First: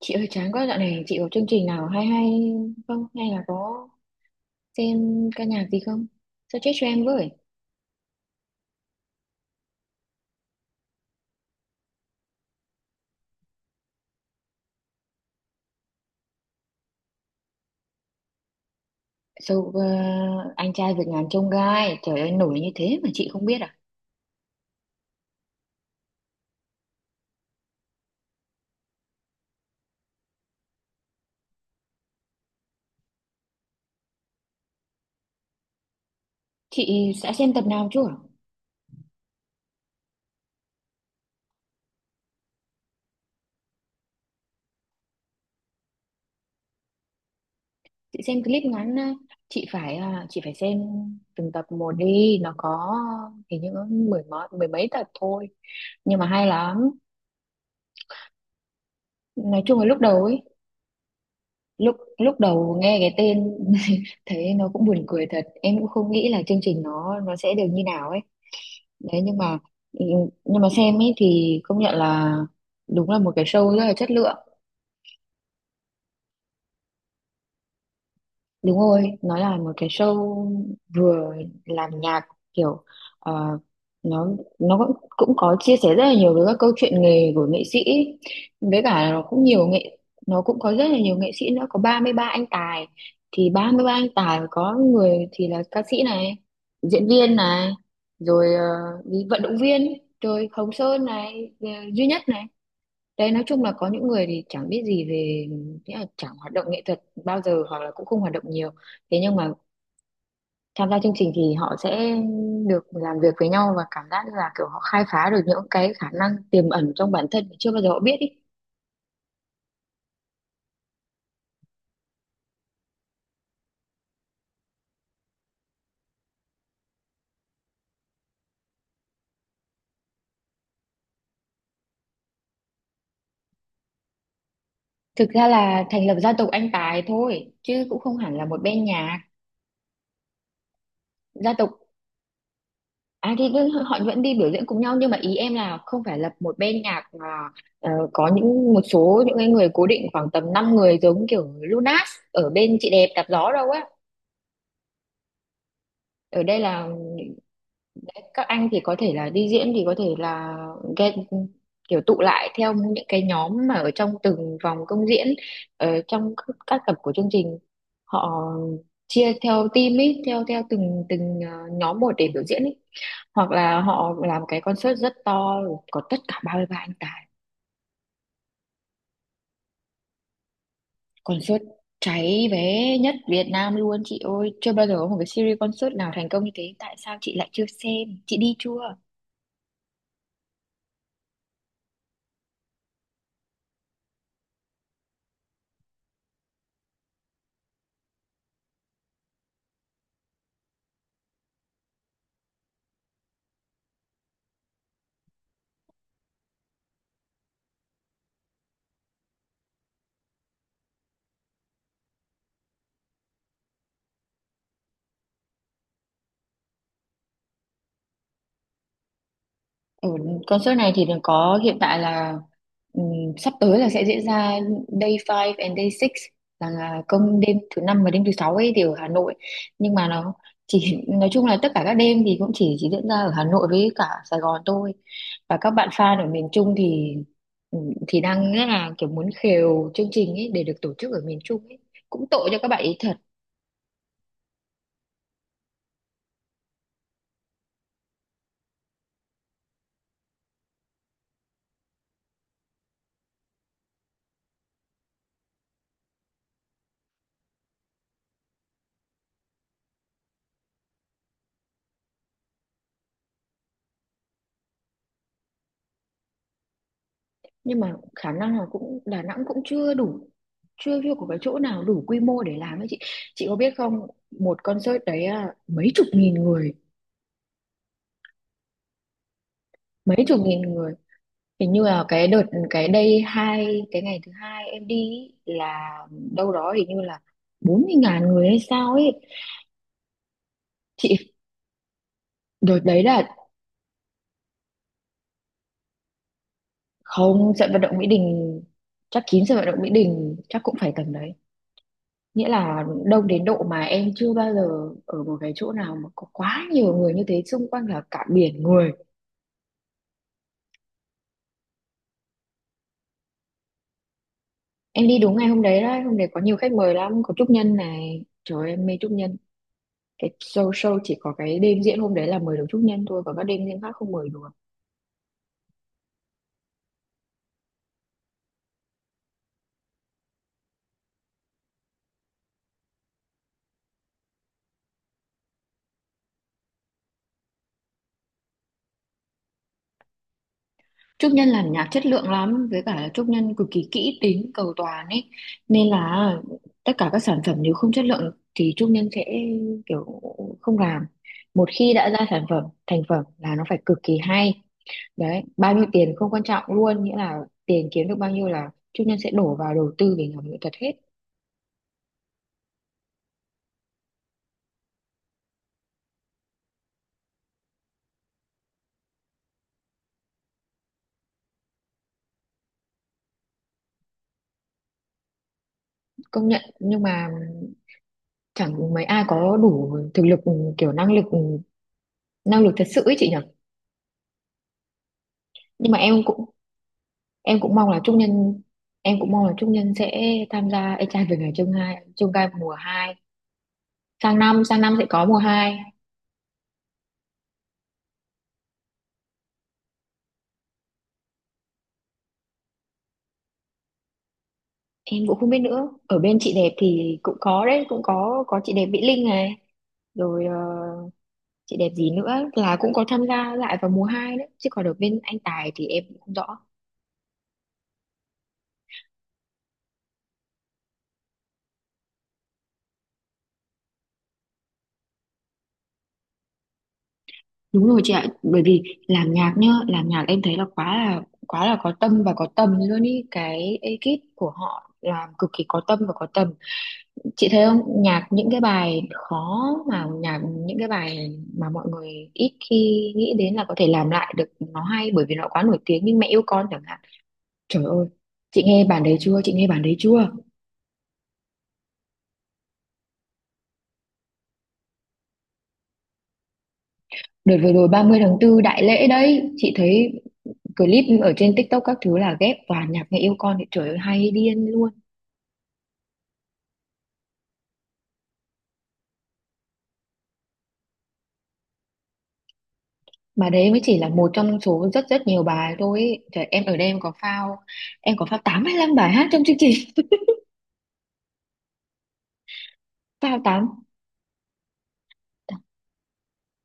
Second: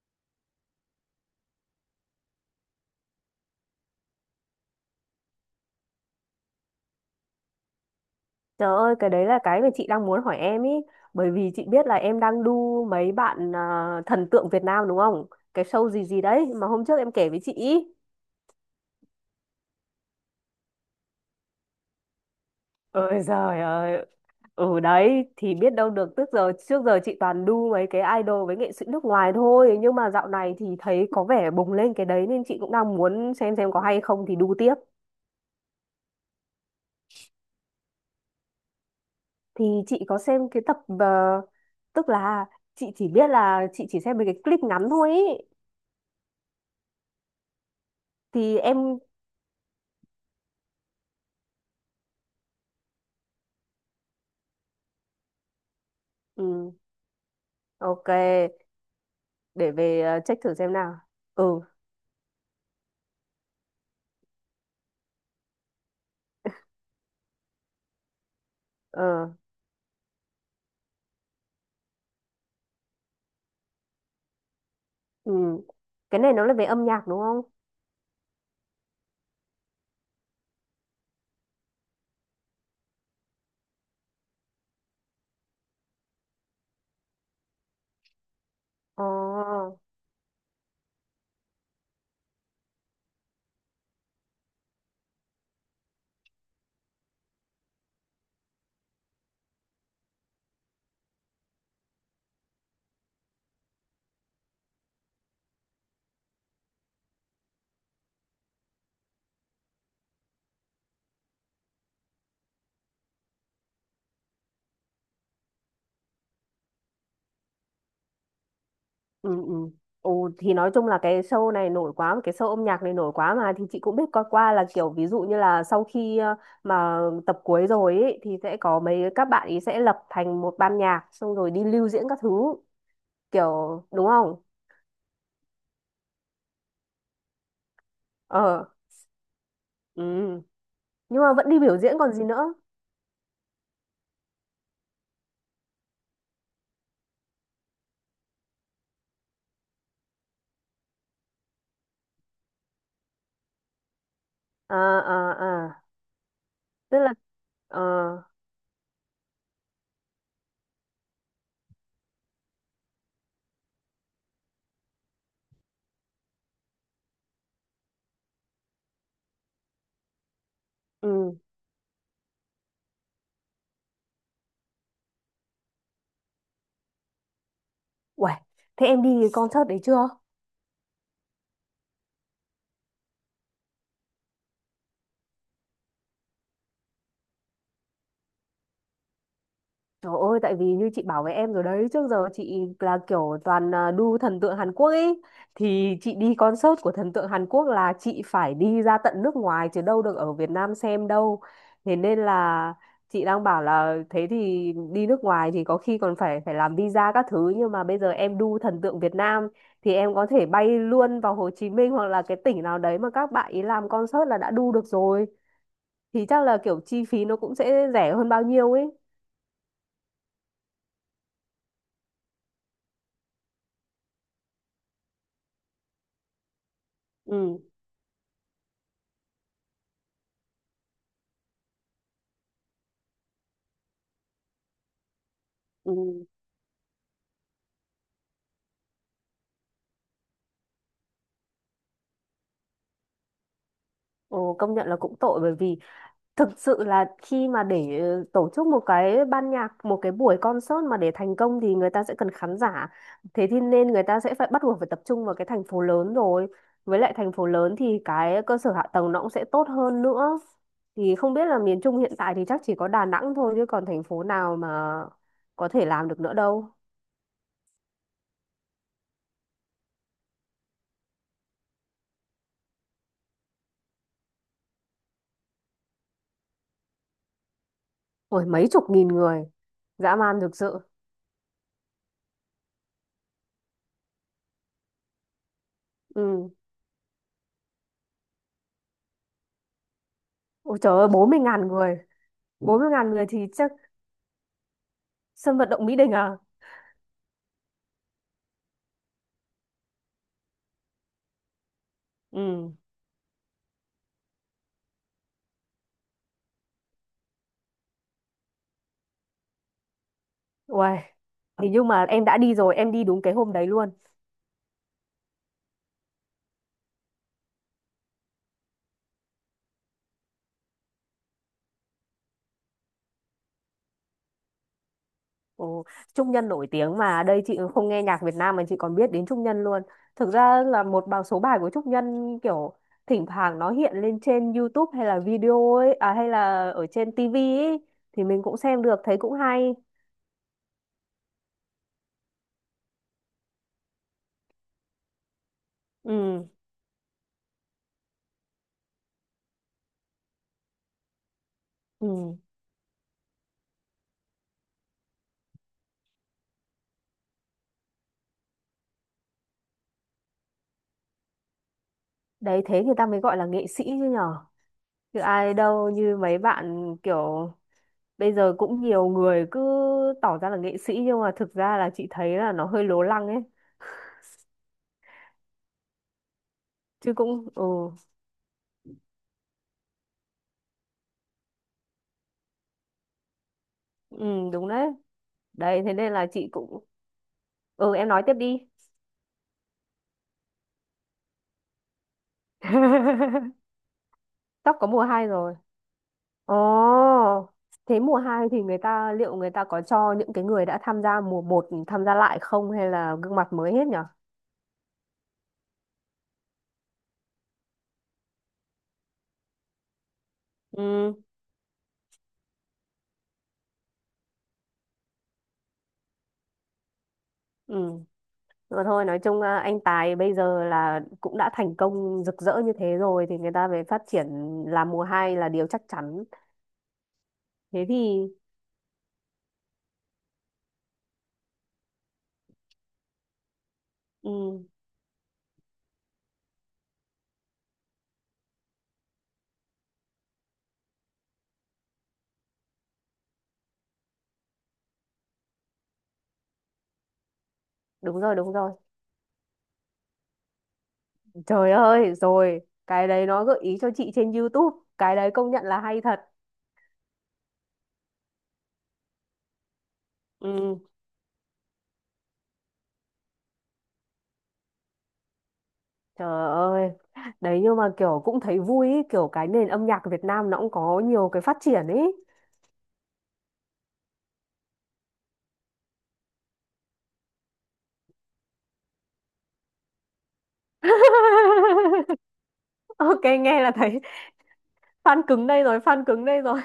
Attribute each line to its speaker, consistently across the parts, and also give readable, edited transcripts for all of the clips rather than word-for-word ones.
Speaker 1: Chị ơi, chán quá. Dạo này chị có chương trình nào hay hay không, hay là có xem ca nhạc gì không? Sao, chết cho em với.
Speaker 2: Trời ơi, cái đấy là cái mà chị đang muốn hỏi em ý. Bởi vì chị biết là em đang đu mấy bạn à, thần tượng Việt Nam đúng không? Cái show gì gì đấy mà hôm trước em kể với chị ý.
Speaker 1: so, ờ, anh trai vượt ngàn chông gai, trời ơi, nổi như thế mà
Speaker 2: Ôi
Speaker 1: chị không biết
Speaker 2: giời
Speaker 1: à?
Speaker 2: ơi, ừ đấy, thì biết đâu được. Tức giờ, trước giờ chị toàn đu mấy cái idol với nghệ sĩ nước ngoài thôi. Nhưng mà dạo này thì thấy có vẻ bùng lên cái đấy nên chị cũng đang muốn xem có hay không thì đu tiếp.
Speaker 1: Chị sẽ xem tập nào chưa?
Speaker 2: Thì chị có xem cái tập, tức là chị chỉ biết là chị chỉ xem mấy cái clip ngắn thôi ý.
Speaker 1: Chị xem
Speaker 2: Thì
Speaker 1: clip ngắn.
Speaker 2: em,
Speaker 1: Ờ, chị phải xem từng tập một đi, nó có, hình như có mười mấy tập thôi nhưng mà hay
Speaker 2: ừ,
Speaker 1: lắm.
Speaker 2: ok.
Speaker 1: Nói
Speaker 2: Để
Speaker 1: chung là lúc
Speaker 2: về
Speaker 1: đầu ấy,
Speaker 2: check thử xem nào. Ừ.
Speaker 1: lúc lúc đầu nghe cái tên thấy nó cũng buồn cười thật, em cũng không nghĩ là chương trình nó sẽ được như nào ấy. Đấy,
Speaker 2: Ờ.
Speaker 1: nhưng mà, ừ, nhưng mà xem ấy thì công nhận là đúng là một cái show rất là chất lượng.
Speaker 2: Ừ. Cái này nó là về âm nhạc đúng không?
Speaker 1: Đúng rồi, nó là một cái show vừa làm nhạc, kiểu, ờ, nó nó cũng cũng có chia sẻ rất là nhiều với các câu chuyện nghề của nghệ sĩ, với cả là
Speaker 2: Ờ.
Speaker 1: nó cũng có rất là nhiều nghệ sĩ nữa, có 33 anh tài. Thì 33 anh tài có người thì là ca sĩ này, diễn viên này, rồi đi vận động viên, rồi Hồng Sơn này, duy nhất này. Đấy, nói chung là có những người thì chẳng biết gì về nghĩa là chẳng hoạt động nghệ thuật bao giờ, hoặc là cũng không hoạt động nhiều. Thế nhưng mà tham gia chương trình thì họ sẽ được làm việc với nhau, và cảm giác như là kiểu họ khai phá được những cái khả năng tiềm ẩn trong bản thân mà chưa bao giờ họ biết ý.
Speaker 2: Ừ. Ừ. Ồ, thì nói chung là cái show này nổi quá, cái show âm nhạc này nổi quá mà, thì chị cũng biết qua qua là kiểu ví dụ như là sau khi mà tập cuối rồi ý, thì sẽ có mấy các bạn ý sẽ lập thành một ban nhạc xong rồi đi lưu diễn các thứ kiểu đúng không?
Speaker 1: Thực ra là thành lập gia tộc Anh Tài thôi chứ cũng không hẳn là một
Speaker 2: Ờ.
Speaker 1: bên nhạc.
Speaker 2: Ừ. Nhưng mà vẫn
Speaker 1: Gia
Speaker 2: đi
Speaker 1: tộc.
Speaker 2: biểu diễn còn gì nữa.
Speaker 1: Họ vẫn đi biểu diễn cùng nhau, nhưng mà ý em là không phải là một bên nhạc mà, có những một số những cái người cố định khoảng tầm 5 người, giống kiểu Lunas ở bên chị đẹp đạp gió đâu á.
Speaker 2: À, à, à,
Speaker 1: Ở đây là
Speaker 2: tức là ờ,
Speaker 1: các anh thì có thể là đi diễn, thì có thể là get, kiểu tụ lại theo những cái nhóm mà ở trong từng vòng công diễn, ở trong các tập của chương trình, họ chia theo team ấy, theo theo từng
Speaker 2: ừ,
Speaker 1: từng nhóm một để biểu diễn ấy. Hoặc là họ làm cái concert rất to, có tất cả 33 anh tài.
Speaker 2: uầy. Thế em đi concert đấy chưa?
Speaker 1: Concert cháy vé nhất Việt Nam luôn chị ơi, chưa bao giờ có một cái series concert nào thành công như thế. Tại sao chị lại chưa xem? Chị đi chưa?
Speaker 2: Trời ơi, tại vì như chị bảo với em rồi đấy, trước giờ chị là kiểu toàn à, đu thần tượng Hàn Quốc ấy. Thì chị đi concert của thần tượng Hàn Quốc là chị phải đi ra tận nước ngoài chứ đâu được ở Việt Nam xem đâu. Thế nên là chị đang bảo là thế thì đi nước ngoài thì có khi còn phải phải làm visa các thứ. Nhưng mà bây giờ em đu thần tượng Việt Nam thì em có thể bay luôn vào Hồ Chí Minh hoặc là cái tỉnh nào đấy mà các bạn ý làm concert là đã đu được rồi. Thì chắc là kiểu chi phí nó cũng sẽ rẻ hơn bao nhiêu ấy.
Speaker 1: Ừ, concert này thì đừng có, hiện tại là, sắp tới là sẽ diễn ra day 5 and day 6, là công đêm
Speaker 2: Ừ.
Speaker 1: thứ năm và đêm thứ sáu ấy, thì ở Hà Nội. Nhưng mà nó chỉ, nói chung là tất cả các đêm thì cũng chỉ diễn ra ở Hà Nội với cả Sài Gòn thôi, và các bạn fan ở
Speaker 2: Ừ.
Speaker 1: miền Trung thì, thì đang rất là kiểu muốn khều chương trình ấy để được tổ chức ở miền Trung ấy, cũng tội cho các bạn ấy thật.
Speaker 2: Ồ, công nhận là cũng tội bởi vì thực sự là khi mà để tổ chức một cái ban nhạc, một cái buổi concert mà để thành công thì người ta sẽ cần khán giả. Thế thì nên người ta sẽ phải bắt buộc phải tập trung vào cái thành phố lớn rồi. Với lại thành phố lớn thì cái cơ sở hạ tầng nó cũng sẽ tốt hơn nữa. Thì không biết là miền Trung hiện tại thì chắc chỉ có Đà Nẵng thôi chứ còn thành phố nào mà có thể làm được nữa đâu.
Speaker 1: Nhưng mà khả năng là cũng Đà Nẵng cũng chưa đủ, chưa chưa có cái chỗ nào đủ quy mô để làm ấy chị. Chị có biết không, một concert đấy à, mấy chục nghìn người.
Speaker 2: Ôi mấy chục nghìn người, dã
Speaker 1: Mấy
Speaker 2: man
Speaker 1: chục
Speaker 2: thực
Speaker 1: nghìn
Speaker 2: sự.
Speaker 1: người. Hình như là cái đợt, cái đây hai cái ngày thứ hai em đi ý, là
Speaker 2: Ừ.
Speaker 1: đâu đó hình như là 40.000 người hay sao ấy
Speaker 2: Ôi trời ơi,
Speaker 1: chị.
Speaker 2: 40.000 người. bốn
Speaker 1: Đợt
Speaker 2: mươi
Speaker 1: đấy
Speaker 2: ngàn người
Speaker 1: là,
Speaker 2: thì chắc sân vận động Mỹ Đình à?
Speaker 1: không, sân vận động Mỹ Đình. Chắc kín sân vận động Mỹ Đình chắc cũng phải tầm đấy, nghĩa
Speaker 2: Ừ,
Speaker 1: là đông đến độ mà em chưa bao giờ ở một cái chỗ nào mà có quá nhiều người như thế, xung quanh là cả biển người.
Speaker 2: uầy. Thì nhưng mà em đã đi rồi, em đi đúng cái hôm đấy luôn.
Speaker 1: Em đi đúng ngày hôm đấy đấy, hôm đấy có nhiều khách mời lắm, có Trúc Nhân này, trời ơi, em mê Trúc Nhân. Cái show show chỉ có cái đêm diễn hôm đấy là mời được Trúc Nhân thôi, còn các đêm diễn khác không mời được.
Speaker 2: Ồ, Trung Nhân nổi tiếng mà, đây chị không nghe nhạc Việt Nam mà chị còn biết đến Trung Nhân luôn. Thực ra là một bài số bài của Trung Nhân kiểu thỉnh thoảng nó hiện lên trên YouTube hay là video ấy, à, hay là ở trên TV ấy thì mình cũng xem được, thấy cũng hay.
Speaker 1: Trúc Nhân làm nhạc chất lượng lắm, với cả là Trúc Nhân cực kỳ kỹ tính cầu toàn ấy, nên là
Speaker 2: Ừ,
Speaker 1: tất cả các sản phẩm nếu không chất lượng thì Trúc Nhân sẽ kiểu không làm. Một khi đã ra
Speaker 2: ừ.
Speaker 1: sản phẩm thành phẩm là nó phải cực kỳ hay. Đấy, bao nhiêu tiền không quan trọng luôn, nghĩa là tiền kiếm được bao nhiêu là Trúc Nhân sẽ đổ vào đầu tư để làm nghệ thuật hết.
Speaker 2: Đấy thế người ta mới gọi là nghệ sĩ chứ nhở. Chứ ai đâu như mấy bạn kiểu bây giờ cũng nhiều người cứ tỏ ra là nghệ sĩ nhưng mà thực ra là chị thấy là nó hơi lố lăng ấy,
Speaker 1: Công nhận, nhưng
Speaker 2: chứ
Speaker 1: mà
Speaker 2: cũng ừ,
Speaker 1: chẳng mấy ai có đủ thực lực, kiểu năng lực, năng lực thật sự ấy chị nhỉ.
Speaker 2: ừ đúng đấy. Đấy
Speaker 1: Nhưng
Speaker 2: thế
Speaker 1: mà
Speaker 2: nên
Speaker 1: em
Speaker 2: là
Speaker 1: cũng,
Speaker 2: chị cũng
Speaker 1: em cũng mong
Speaker 2: ừ,
Speaker 1: là
Speaker 2: em
Speaker 1: Trúc
Speaker 2: nói tiếp
Speaker 1: Nhân,
Speaker 2: đi.
Speaker 1: em cũng mong là Trúc Nhân sẽ tham gia Ê trai về ngày chương hai chương gai mùa hai. sang năm
Speaker 2: tóc
Speaker 1: sang
Speaker 2: có
Speaker 1: năm
Speaker 2: mùa
Speaker 1: sẽ có
Speaker 2: hai
Speaker 1: mùa
Speaker 2: rồi.
Speaker 1: hai.
Speaker 2: Ồ, thế mùa hai thì người ta liệu người ta có cho những cái người đã tham gia mùa một tham gia lại không hay là gương mặt mới hết nhở?
Speaker 1: Em cũng không biết nữa, ở bên chị đẹp thì cũng có đấy, cũng có chị đẹp Mỹ Linh này, rồi
Speaker 2: Ừ.
Speaker 1: chị đẹp gì nữa, là cũng có tham gia lại vào mùa 2 đấy, chứ còn ở bên anh Tài thì em cũng không rõ.
Speaker 2: Ừ, rồi thôi nói chung à, anh Tài bây giờ là cũng đã thành công rực rỡ như thế rồi thì người ta về phát triển làm mùa hai là điều chắc chắn. Thế
Speaker 1: Đúng rồi chị ạ,
Speaker 2: thì
Speaker 1: bởi vì làm nhạc nhá, làm nhạc em thấy là quá là quá là có tâm và có tầm luôn ý, cái ekip của
Speaker 2: ừ,
Speaker 1: họ làm cực kỳ có tâm và có tầm. Chị thấy không, nhạc những cái bài mà mọi người ít khi nghĩ đến là có thể làm lại được nó hay, bởi vì nó quá nổi tiếng, như Mẹ yêu con chẳng hạn. Trời ơi,
Speaker 2: đúng rồi đúng
Speaker 1: chị
Speaker 2: rồi.
Speaker 1: nghe bản đấy chưa? Chị nghe bản đấy chưa?
Speaker 2: Trời ơi, rồi, cái đấy nó gợi ý cho chị trên YouTube, cái đấy công nhận là hay thật.
Speaker 1: Đợt vừa rồi 30 tháng 4 đại lễ đấy, chị thấy
Speaker 2: Ừ,
Speaker 1: clip ở trên TikTok các thứ là ghép toàn nhạc Mẹ yêu con thì trời ơi hay điên luôn.
Speaker 2: trời ơi. Đấy nhưng mà kiểu cũng thấy vui ý, kiểu cái nền âm nhạc Việt Nam nó cũng có nhiều cái phát triển ấy.
Speaker 1: Mà đấy mới chỉ là một trong số rất rất nhiều bài thôi ý. Trời, em ở đây em có phao, tám hay năm bài hát trong chương trình.
Speaker 2: Ok,
Speaker 1: Phao tám.
Speaker 2: nghe là thấy fan cứng đây rồi, fan cứng đây rồi.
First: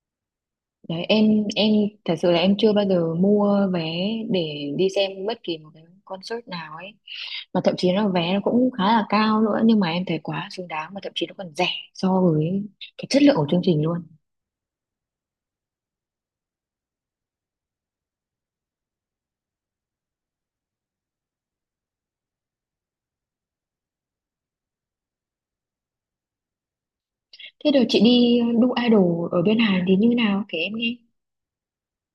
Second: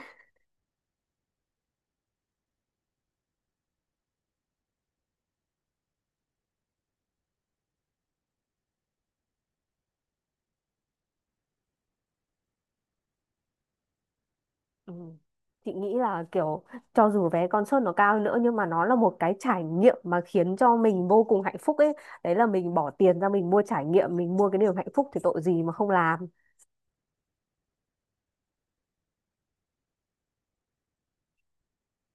Speaker 1: Đấy, em thật sự là em chưa bao giờ mua vé để đi xem bất kỳ một cái concert nào ấy, mà thậm chí là vé nó cũng khá là cao nữa, nhưng mà em thấy quá xứng đáng, mà thậm chí nó còn rẻ so với cái chất lượng của chương trình luôn.
Speaker 2: Ừ. Chị nghĩ là kiểu cho dù vé concert nó cao hơn nữa nhưng mà nó là một cái trải nghiệm mà khiến cho mình vô cùng hạnh phúc ấy. Đấy là mình bỏ tiền ra mình mua trải nghiệm, mình mua cái niềm hạnh phúc thì tội gì mà không làm.
Speaker 1: Thế rồi chị đi đu idol ở bên Hàn thì như nào, kể em nghe.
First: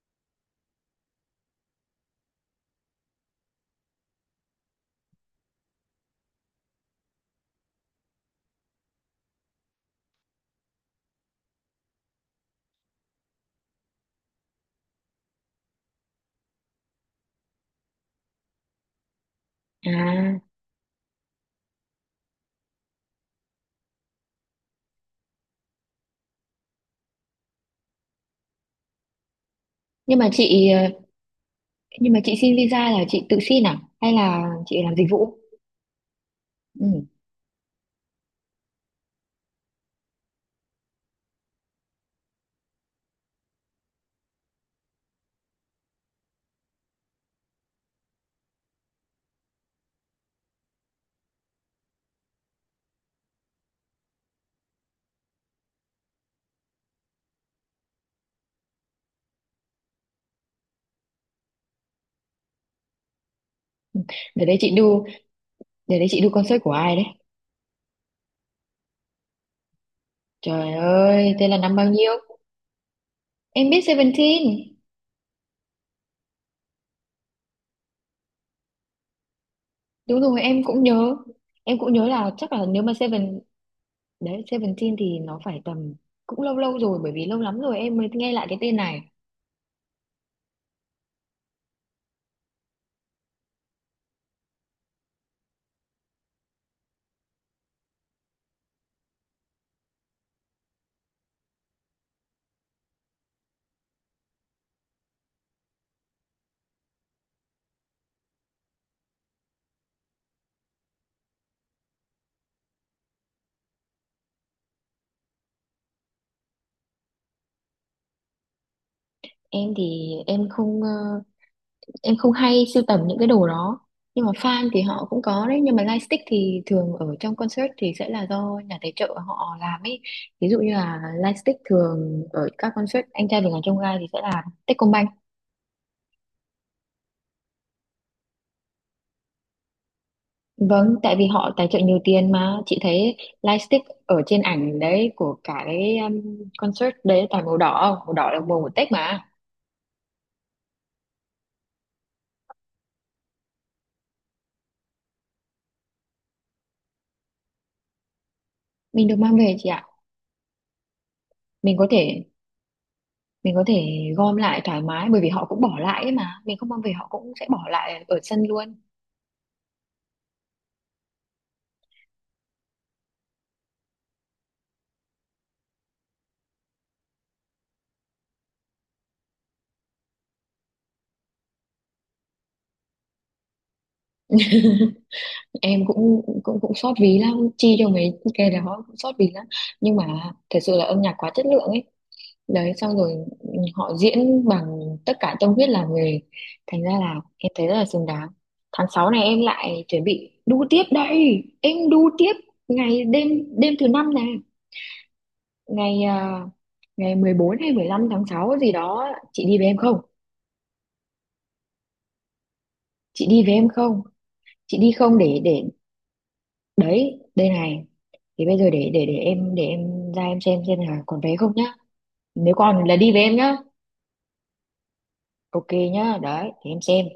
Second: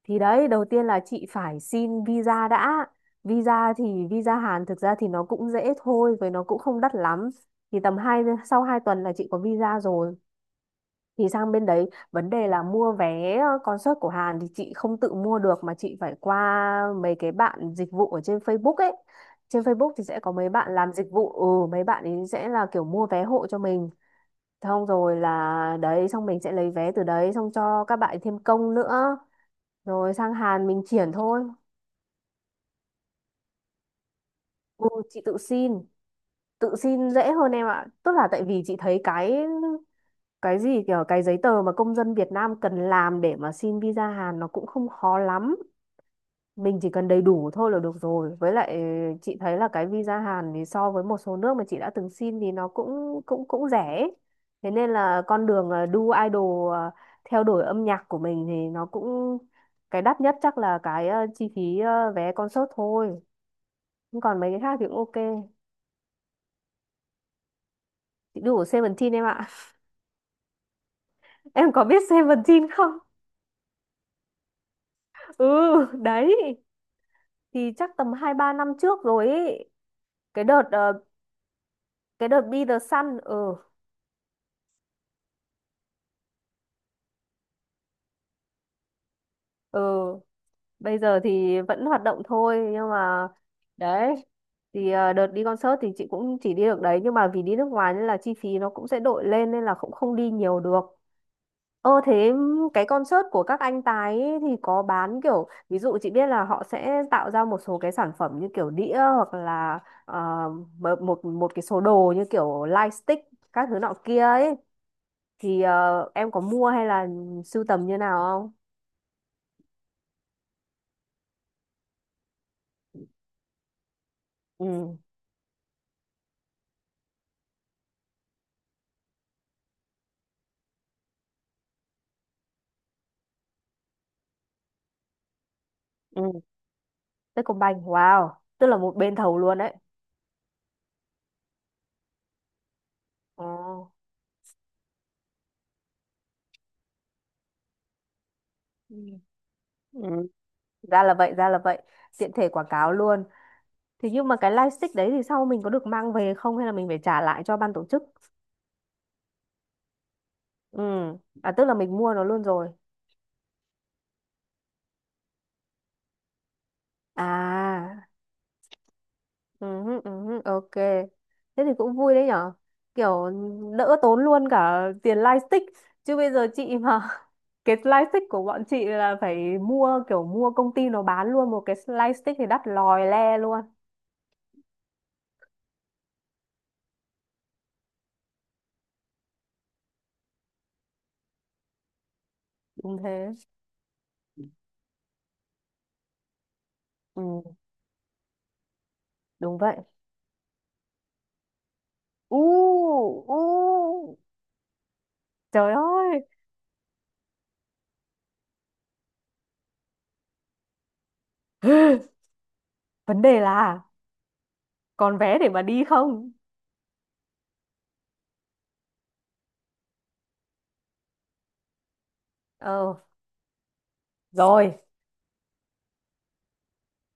Speaker 2: Thì đấy, đầu tiên là chị phải xin visa đã. Visa thì visa Hàn thực ra thì nó cũng dễ thôi, với nó cũng không đắt lắm. Thì tầm 2 tuần là chị có visa rồi, thì sang bên đấy vấn đề là mua vé concert của Hàn thì chị không tự mua được mà chị phải qua mấy cái bạn dịch vụ ở trên Facebook ấy. Trên Facebook thì sẽ có
Speaker 1: À,
Speaker 2: mấy bạn làm dịch vụ, ừ, mấy bạn ấy sẽ là kiểu mua vé hộ cho mình, xong rồi là đấy, xong mình sẽ lấy vé từ đấy, xong cho các bạn ấy thêm công nữa, rồi
Speaker 1: nhưng mà
Speaker 2: sang Hàn
Speaker 1: chị
Speaker 2: mình
Speaker 1: ờ,
Speaker 2: triển thôi.
Speaker 1: nhưng mà chị xin visa là chị tự xin à hay là chị
Speaker 2: Ừ,
Speaker 1: làm dịch
Speaker 2: chị tự
Speaker 1: vụ?
Speaker 2: xin. Tự
Speaker 1: Ừ.
Speaker 2: xin dễ hơn em ạ, tức là tại vì chị thấy cái gì kiểu cái giấy tờ mà công dân Việt Nam cần làm để mà xin visa Hàn nó cũng không khó lắm, mình chỉ cần đầy đủ thôi là được rồi. Với lại chị thấy là cái visa Hàn thì so với một số nước mà chị đã từng xin thì nó cũng cũng cũng rẻ ấy. Thế nên là con đường đu idol, theo đuổi âm nhạc của mình thì nó cũng, cái đắt nhất chắc là cái chi phí, vé concert thôi. Nhưng còn
Speaker 1: để
Speaker 2: mấy
Speaker 1: đấy
Speaker 2: cái
Speaker 1: chị
Speaker 2: khác thì cũng
Speaker 1: đu
Speaker 2: ok.
Speaker 1: để đấy chị đu concert của ai đấy?
Speaker 2: Chị đu của Seventeen em ạ.
Speaker 1: Trời ơi, thế là
Speaker 2: em
Speaker 1: năm
Speaker 2: có
Speaker 1: bao
Speaker 2: biết
Speaker 1: nhiêu?
Speaker 2: Seventeen không?
Speaker 1: Em biết Seventeen.
Speaker 2: Ừ, đấy, thì chắc tầm 2 3 năm trước rồi ý.
Speaker 1: Đúng rồi,
Speaker 2: Cái
Speaker 1: em
Speaker 2: đợt
Speaker 1: cũng nhớ. Em cũng nhớ
Speaker 2: cái
Speaker 1: là
Speaker 2: đợt
Speaker 1: chắc
Speaker 2: Be
Speaker 1: là
Speaker 2: The
Speaker 1: nếu mà
Speaker 2: Sun, ừ,
Speaker 1: Seventeen thì nó phải tầm, cũng lâu lâu rồi, bởi vì lâu lắm rồi em mới nghe lại cái tên này.
Speaker 2: ừ, bây giờ thì vẫn hoạt động thôi nhưng mà đấy. Thì đợt đi concert thì chị cũng chỉ đi được đấy nhưng mà vì đi nước ngoài nên là chi phí nó cũng sẽ đội lên nên là cũng không đi nhiều được. Ờ thế cái concert của các anh Tài ấy thì có bán kiểu ví dụ chị biết là họ sẽ tạo ra một số cái sản phẩm như kiểu đĩa hoặc là ờ, một một một cái số đồ như kiểu lightstick các thứ nọ kia ấy, thì em có mua hay là sưu tầm như nào không?
Speaker 1: Em thì em không, em không hay sưu tầm những cái đồ đó. Nhưng mà fan thì
Speaker 2: Ừ.
Speaker 1: họ cũng có đấy, nhưng mà lightstick thì thường ở trong concert thì sẽ là do nhà tài trợ họ làm ấy. Ví dụ như là lightstick thường ở các concert Anh trai vượt ngàn chông gai thì sẽ là Techcombank.
Speaker 2: Ừ, Techcombank, wow, tức là một bên thầu luôn đấy.
Speaker 1: Vâng, tại vì họ tài trợ nhiều tiền mà chị thấy,
Speaker 2: Ồ.
Speaker 1: lightstick ở trên ảnh đấy của cả cái concert đấy toàn màu đỏ là màu của Tết
Speaker 2: Ừ.
Speaker 1: mà.
Speaker 2: Ừ. Ra là vậy, ra là vậy, tiện thể quảng cáo luôn. Thì nhưng mà cái lightstick đấy thì sau mình có được mang về không hay là mình phải trả lại cho ban tổ chức?
Speaker 1: Mình được mang về chị ạ.
Speaker 2: Ừ. À, tức là
Speaker 1: Mình có
Speaker 2: mình mua
Speaker 1: thể,
Speaker 2: nó luôn rồi.
Speaker 1: mình có thể gom lại thoải mái bởi vì họ cũng bỏ lại ấy mà, mình không mang về họ cũng sẽ bỏ lại
Speaker 2: À.
Speaker 1: ở sân luôn.
Speaker 2: Ừ, hứ, ok. Thế thì cũng vui đấy nhở. Kiểu đỡ tốn luôn cả tiền lightstick. Chứ bây giờ chị mà cái lightstick của bọn chị là phải mua kiểu mua công ty nó bán luôn, một cái lightstick thì đắt lòi le luôn.
Speaker 1: Em cũng cũng cũng xót ví lắm, chi cho mấy cái đó cũng xót ví lắm. Nhưng mà thật sự là âm nhạc quá chất lượng ấy. Đấy, xong
Speaker 2: Đúng
Speaker 1: rồi,
Speaker 2: thế.
Speaker 1: ừ, họ diễn bằng tất cả tâm huyết làm nghề, thành ra là em
Speaker 2: Ừ,
Speaker 1: thấy rất là xứng đáng. tháng 6 này em
Speaker 2: đúng vậy.
Speaker 1: lại chuẩn bị đu tiếp đây, em đu tiếp
Speaker 2: U,
Speaker 1: ngày đêm, đêm thứ năm
Speaker 2: u.
Speaker 1: này,
Speaker 2: Trời
Speaker 1: ngày
Speaker 2: ơi.
Speaker 1: à, ngày 14 hay 15 tháng 6 gì đó, chị đi với em không?
Speaker 2: Vấn
Speaker 1: chị
Speaker 2: đề
Speaker 1: đi với em
Speaker 2: là
Speaker 1: không chị đi không,
Speaker 2: còn vé
Speaker 1: để
Speaker 2: để
Speaker 1: để
Speaker 2: mà đi không?
Speaker 1: đấy, đây này, thì bây giờ để em ra em xem là còn vé không nhá, nếu còn
Speaker 2: Ờ,
Speaker 1: là đi với em nhá.
Speaker 2: rồi.
Speaker 1: Ok nhá, đấy thì em xem.